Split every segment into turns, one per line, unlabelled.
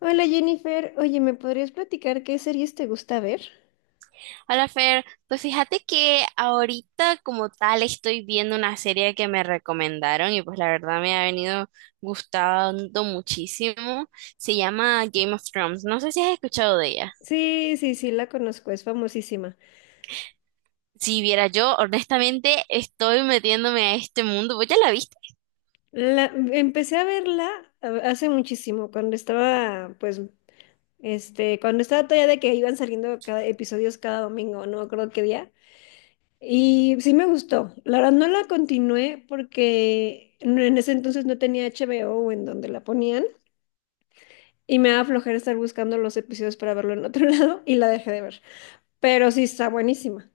Hola Jennifer, oye, ¿me podrías platicar qué series te gusta ver?
Hola Fer, pues fíjate que ahorita como tal estoy viendo una serie que me recomendaron y pues la verdad me ha venido gustando muchísimo. Se llama Game of Thrones. No sé si has escuchado de ella.
Sí, sí, sí, la conozco, es famosísima.
Si viera yo, honestamente estoy metiéndome a este mundo. ¿Vos ya la viste?
La, empecé a verla hace muchísimo, pues, cuando estaba todavía de que iban saliendo episodios cada domingo, no me acuerdo qué día. Y sí me gustó. La verdad no la continué porque en ese entonces no tenía HBO o en donde la ponían y me daba flojera estar buscando los episodios para verlo en otro lado y la dejé de ver. Pero sí está buenísima.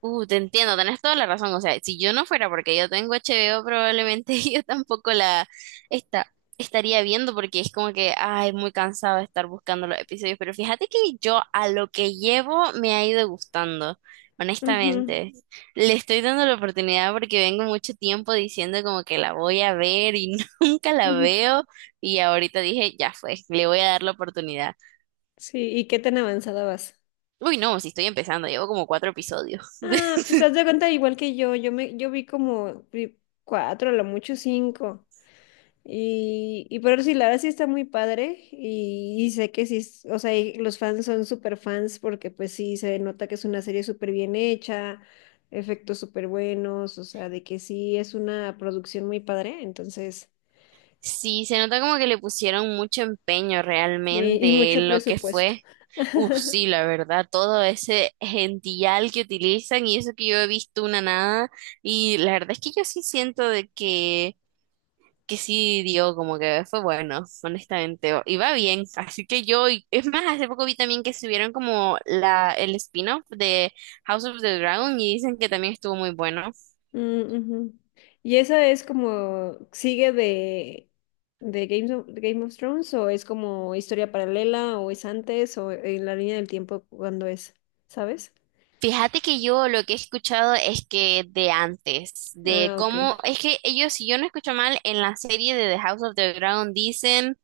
Te entiendo, tenés toda la razón. O sea, si yo no fuera porque yo tengo HBO, probablemente yo tampoco esta- estaría viendo porque es como que, ay, muy cansado de estar buscando los episodios. Pero fíjate que yo a lo que llevo me ha ido gustando,
Ujú.
honestamente. Le estoy dando la oportunidad porque vengo mucho tiempo diciendo como que la voy a ver y nunca la
Ujú.
veo. Y ahorita dije, ya fue, le voy a dar la oportunidad.
Sí, ¿y qué tan avanzada vas?
Uy, no, si estoy empezando, llevo como 4 episodios.
Ah, pues haz de cuenta igual que yo vi como vi cuatro, a lo mucho cinco. Y pero sí, la verdad sí está muy padre. Y sé que sí, o sea, y los fans son súper fans porque pues sí se nota que es una serie súper bien hecha, efectos súper buenos, o sea, de que sí es una producción muy padre, entonces,
Sí, se nota como que le pusieron mucho empeño
sí, y
realmente
mucho
en lo que
presupuesto.
fue. Uf, sí, la verdad, todo ese gentillal que utilizan y eso que yo he visto una nada. Y la verdad es que yo sí siento de que sí dio, como que fue bueno, honestamente. Y va bien, así que es más, hace poco vi también que subieron como el spin-off de House of the Dragon y dicen que también estuvo muy bueno.
Mm, ujú. ¿Y esa es como, sigue de Game of Thrones o es como historia paralela o es antes o en la línea del tiempo cuando es, ¿sabes?
Fíjate que yo lo que he escuchado es que de antes, de
Ah, ok.
cómo, es que ellos, si yo no escucho mal, en la serie de The House of the Dragon dicen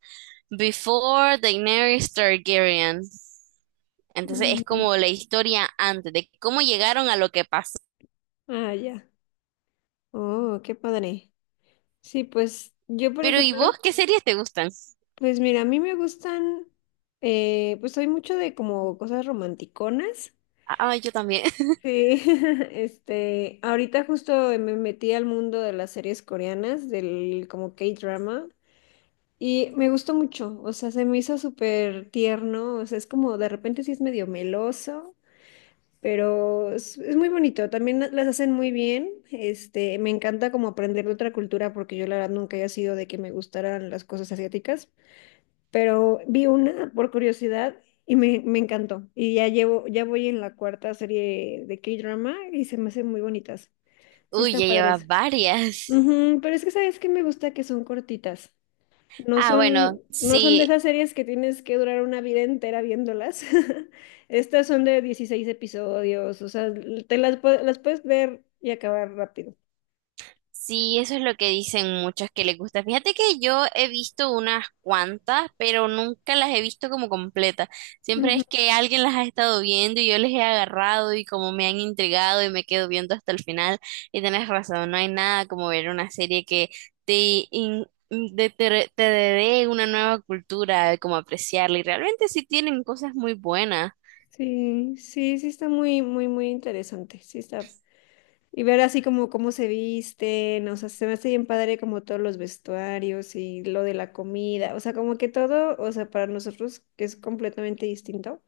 Before Daenerys Targaryen. Entonces es
Mm,
como la historia antes, de cómo llegaron a lo que pasó.
ah, ya. Oh, qué padre. Sí, pues yo, por
Pero ¿y vos
ejemplo,
qué series te gustan?
pues mira, a mí me gustan, pues soy mucho de como cosas romanticonas.
Ah, yo también.
Sí, ahorita justo me metí al mundo de las series coreanas, del como K-drama, y me gustó mucho, o sea, se me hizo súper tierno, o sea, es como de repente sí es medio meloso, pero es muy bonito, también las hacen muy bien, me encanta como aprender de otra cultura, porque yo la verdad nunca había sido de que me gustaran las cosas asiáticas pero vi una por curiosidad y me encantó. Y ya llevo, ya voy en la cuarta serie de K-drama y se me hacen muy bonitas. Sí
Uy,
están
ya llevas
padres.
varias.
Ujú, pero es que sabes que me gusta que son cortitas. No
Ah,
son,
bueno,
no son de
sí.
esas series que tienes que durar una vida entera viéndolas. Estas son de 16 episodios, o sea, las puedes ver y acabar rápido.
Sí, eso es lo que dicen muchas que les gusta. Fíjate que yo he visto unas cuantas, pero nunca las he visto como completas. Siempre
Ujú.
es que alguien las ha estado viendo y yo les he agarrado y como me han intrigado y me quedo viendo hasta el final. Y tenés razón, no hay nada como ver una serie que te, te dé una nueva cultura, como apreciarla. Y realmente sí tienen cosas muy buenas.
Sí, sí, sí está muy, muy, muy interesante. Sí está. Y ver así como cómo se visten, o sea, se me hace bien padre como todos los vestuarios y lo de la comida, o sea, como que todo, o sea, para nosotros que es completamente distinto.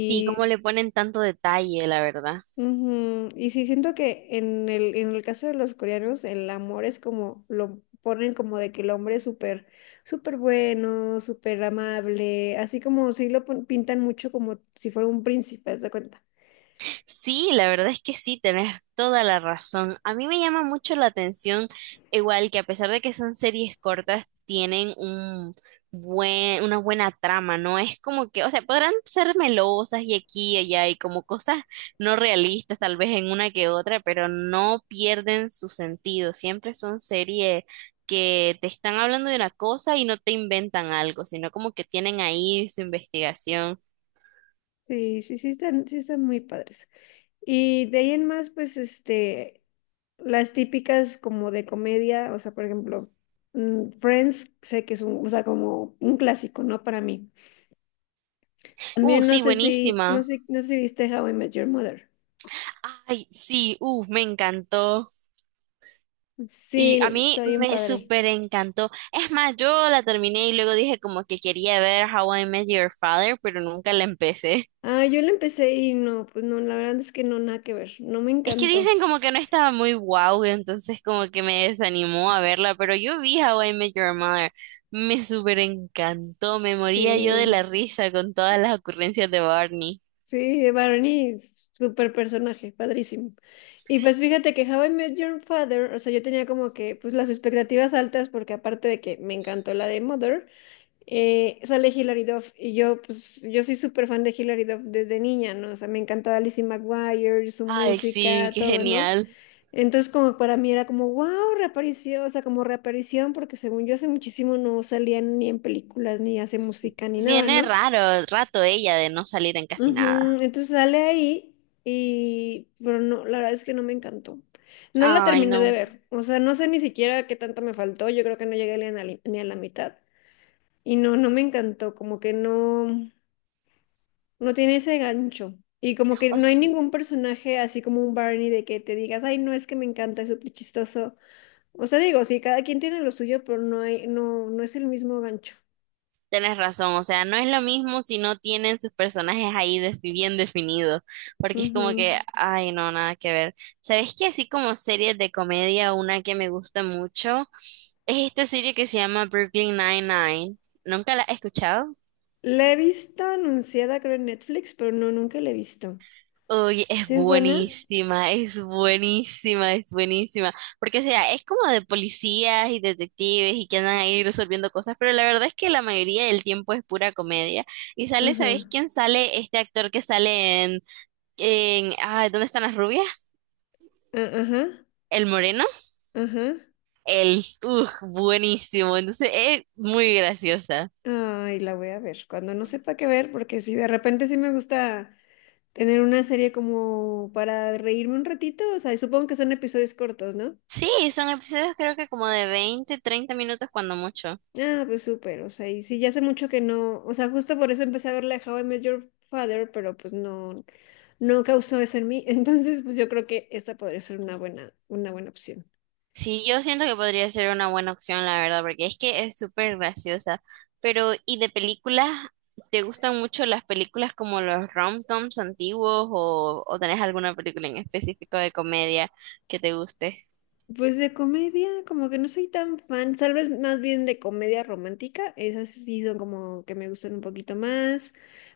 Sí, como le ponen tanto detalle, la verdad.
ujú, y sí siento que en el caso de los coreanos, el amor es como, lo ponen como de que el hombre es súper, súper bueno, súper amable, así como sí lo pintan mucho como si fuera un príncipe, ¿te das cuenta?
Sí, la verdad es que sí, tenés toda la razón. A mí me llama mucho la atención, igual que a pesar de que son series cortas, tienen un una buena trama, ¿no? Es como que, o sea, podrán ser melosas y aquí y allá y como cosas no realistas, tal vez en una que otra, pero no pierden su sentido. Siempre son series que te están hablando de una cosa y no te inventan algo, sino como que tienen ahí su investigación.
Sí, sí, sí están muy padres. Y de ahí en más, pues, las típicas como de comedia, o sea, por ejemplo, Friends, sé que es un, o sea, como un clásico, ¿no? Para mí. También no
Sí,
sé si, no
buenísima.
sé, no sé si viste How I Met Your Mother.
Ay, sí, me encantó. Y
Sí,
a mí
está bien
me
padre.
súper encantó. Es más, yo la terminé y luego dije como que quería ver How I Met Your Father, pero nunca la empecé.
Ah, yo lo empecé y no, pues no, la verdad es que no, nada que ver, no me
Es que
encantó.
dicen como que no estaba muy guau, entonces como que me desanimó a verla, pero yo vi How I Met Your Mother. Me súper encantó, me moría yo de
Sí.
la risa con todas las ocurrencias de Barney.
Sí, Barney, súper personaje, padrísimo. Y pues fíjate que How I Met Your Father, o sea, yo tenía como que pues las expectativas altas porque aparte de que me encantó la de Mother, sale Hilary Duff y yo pues yo soy súper fan de Hilary Duff desde niña, ¿no? O sea, me encantaba Lizzie McGuire, su
Ay, sí,
música,
qué
todo, ¿no?
genial.
Entonces como para mí era como, wow, reaparición, o sea, como reaparición porque según yo hace muchísimo no salían ni en películas, ni hace música, ni nada,
Tiene
¿no?
raro rato ella de no salir en casi nada.
Ujú, entonces sale ahí pero no, la verdad es que no me encantó. No la
Ay,
terminé de
no.
ver, o sea, no sé ni siquiera qué tanto me faltó, yo creo que no llegué ni a la mitad. Y no, no me encantó, como que no, no tiene ese gancho. Y como que no hay ningún personaje así como un Barney de que te digas, ay, no es que me encanta, es súper chistoso. O sea, digo, sí, cada quien tiene lo suyo, pero no hay, no, no es el mismo gancho.
Tenés razón, o sea, no es lo mismo si no tienen sus personajes bien definidos, porque es como que,
Ujú.
ay, no, nada que ver. ¿Sabes qué? Así como series de comedia, una que me gusta mucho es esta serie que se llama Brooklyn Nine-Nine. ¿Nunca la has escuchado?
La he visto anunciada, creo, en Netflix, pero no, nunca la he visto.
Uy, es
¿Sí es buena?
buenísima, es buenísima, es buenísima. Porque, o sea, es como de policías y detectives y que andan ahí resolviendo cosas, pero la verdad es que la mayoría del tiempo es pura comedia. Y sale, ¿sabes
Ajá,
quién sale? Este actor que sale ah, ¿dónde están las rubias?
ajá,
El moreno.
ajá.
El, uff, buenísimo. Entonces, es muy graciosa.
Ay, la voy a ver. Cuando no sepa qué ver, porque si de repente sí me gusta tener una serie como para reírme un ratito, o sea, y supongo que son episodios cortos, ¿no?
Sí, son episodios creo que como de 20 a 30 minutos cuando mucho.
Ah, pues súper, o sea, y sí, ya hace mucho que no, o sea, justo por eso empecé a ver la de How I Met Your Father, pero pues no, no causó eso en mí, entonces pues yo creo que esta podría ser una buena opción.
Sí, yo siento que podría ser una buena opción, la verdad, porque es que es súper graciosa. Pero, ¿y de películas? ¿Te gustan mucho las películas como los rom-coms antiguos o tenés alguna película en específico de comedia que te guste?
Pues de comedia, como que no soy tan fan, tal vez más bien de comedia romántica, esas sí son como que me gustan un poquito más,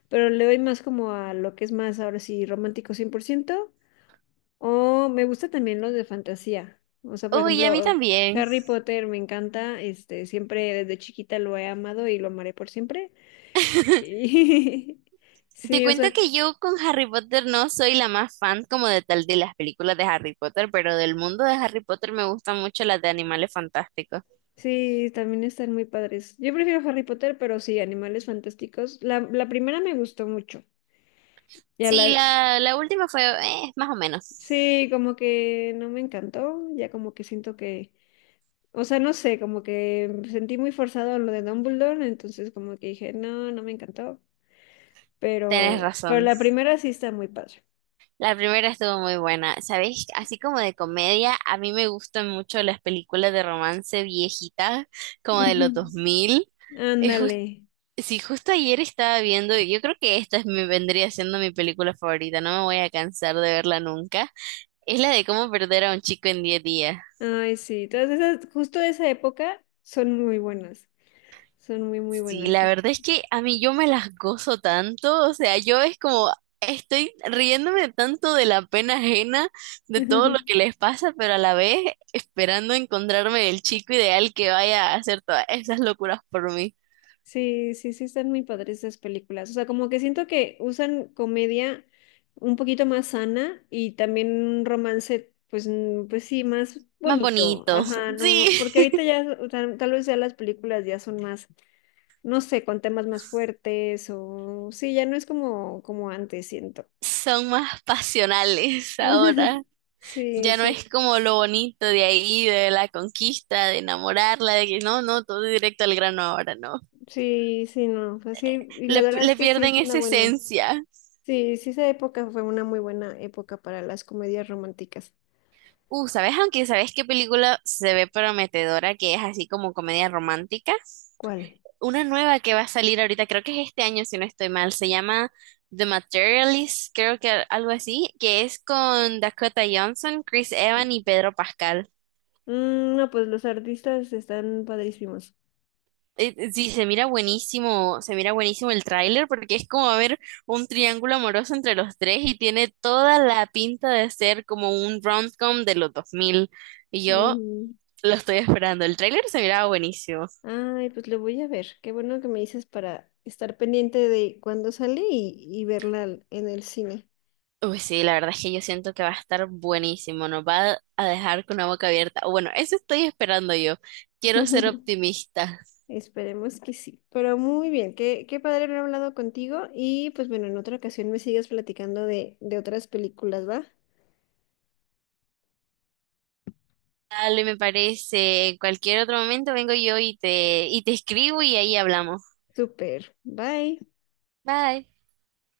pero le doy más como a lo que es más ahora sí romántico 100% o me gusta también los de fantasía, o sea, por
Uy, a mí
ejemplo,
también.
Harry Potter me encanta, siempre desde chiquita lo he amado y lo amaré por siempre. Y
Te
sí, o
cuento
sea,
que yo con Harry Potter no soy la más fan como de tal de las películas de Harry Potter, pero del mundo de Harry Potter me gustan mucho las de Animales Fantásticos.
sí, también están muy padres. Yo prefiero Harry Potter, pero sí, Animales Fantásticos. La primera me gustó mucho. Ya
Sí,
la,
la última fue más o menos.
sí, como que no me encantó, ya como que siento que, o sea, no sé, como que sentí muy forzado lo de Dumbledore, entonces como que dije, no, no me encantó,
Tenés
pero
razón.
la primera sí está muy padre.
La primera estuvo muy buena. ¿Sabéis? Así como de comedia, a mí me gustan mucho las películas de romance viejitas, como de
Ujú.
los 2000. Y jus-
Ándale.
sí, justo ayer estaba viendo, yo creo que esta es mi, vendría siendo mi película favorita, no me voy a cansar de verla nunca. Es la de cómo perder a un chico en 10 días.
Ay, sí, todas esas, justo de esa época son muy buenas, son muy, muy
Sí,
buenas.
la verdad es que a mí yo me las gozo tanto, o sea, yo es como estoy riéndome tanto de la pena ajena, de todo lo que les pasa, pero a la vez esperando encontrarme el chico ideal que vaya a hacer todas esas locuras por mí.
Sí, sí, sí, están muy padres esas películas. O sea, como que siento que usan comedia un poquito más sana y también un romance, pues, pues sí, más
Más
bonito.
bonitos,
Ajá, no, porque
sí,
ahorita ya, o sea, tal vez ya las películas ya son más, no sé, con temas más fuertes o sí, ya no es como, antes, siento.
son más pasionales ahora.
Sí,
Ya no
sí,
es como lo bonito de ahí, de la conquista, de enamorarla, de que no, no, todo directo al grano ahora, no.
sí, sí, no. Así, y
Le,
la verdad
le
es que sí
pierden
es una
esa
buena.
esencia.
Sí, sí, esa época fue una muy buena época para las comedias románticas.
¿Sabes? Aunque ¿sabes qué película se ve prometedora que es así como comedia romántica?
¿Cuál?
Una nueva que va a salir ahorita, creo que es este año si no estoy mal, se llama The Materialist, creo que algo así, que es con Dakota Johnson, Chris Evans y Pedro Pascal.
Mm, no, pues los artistas están padrísimos.
Sí, se mira buenísimo el tráiler porque es como ver un triángulo amoroso entre los tres y tiene toda la pinta de ser como un rom-com de los 2000. Y yo
Ujú.
lo estoy esperando. El tráiler se miraba buenísimo.
Ay, pues lo voy a ver. Qué bueno que me dices para estar pendiente de cuándo sale y verla en el cine.
Uy, sí, la verdad es que yo siento que va a estar buenísimo, nos va a dejar con la boca abierta. O bueno, eso estoy esperando yo. Quiero ser optimista.
Esperemos que sí. Pero muy bien, qué padre haber hablado contigo y pues bueno, en otra ocasión me sigas platicando de otras películas, ¿va?
Dale, me parece. En cualquier otro momento vengo yo y y te escribo y ahí hablamos.
Súper. Bye.
Bye.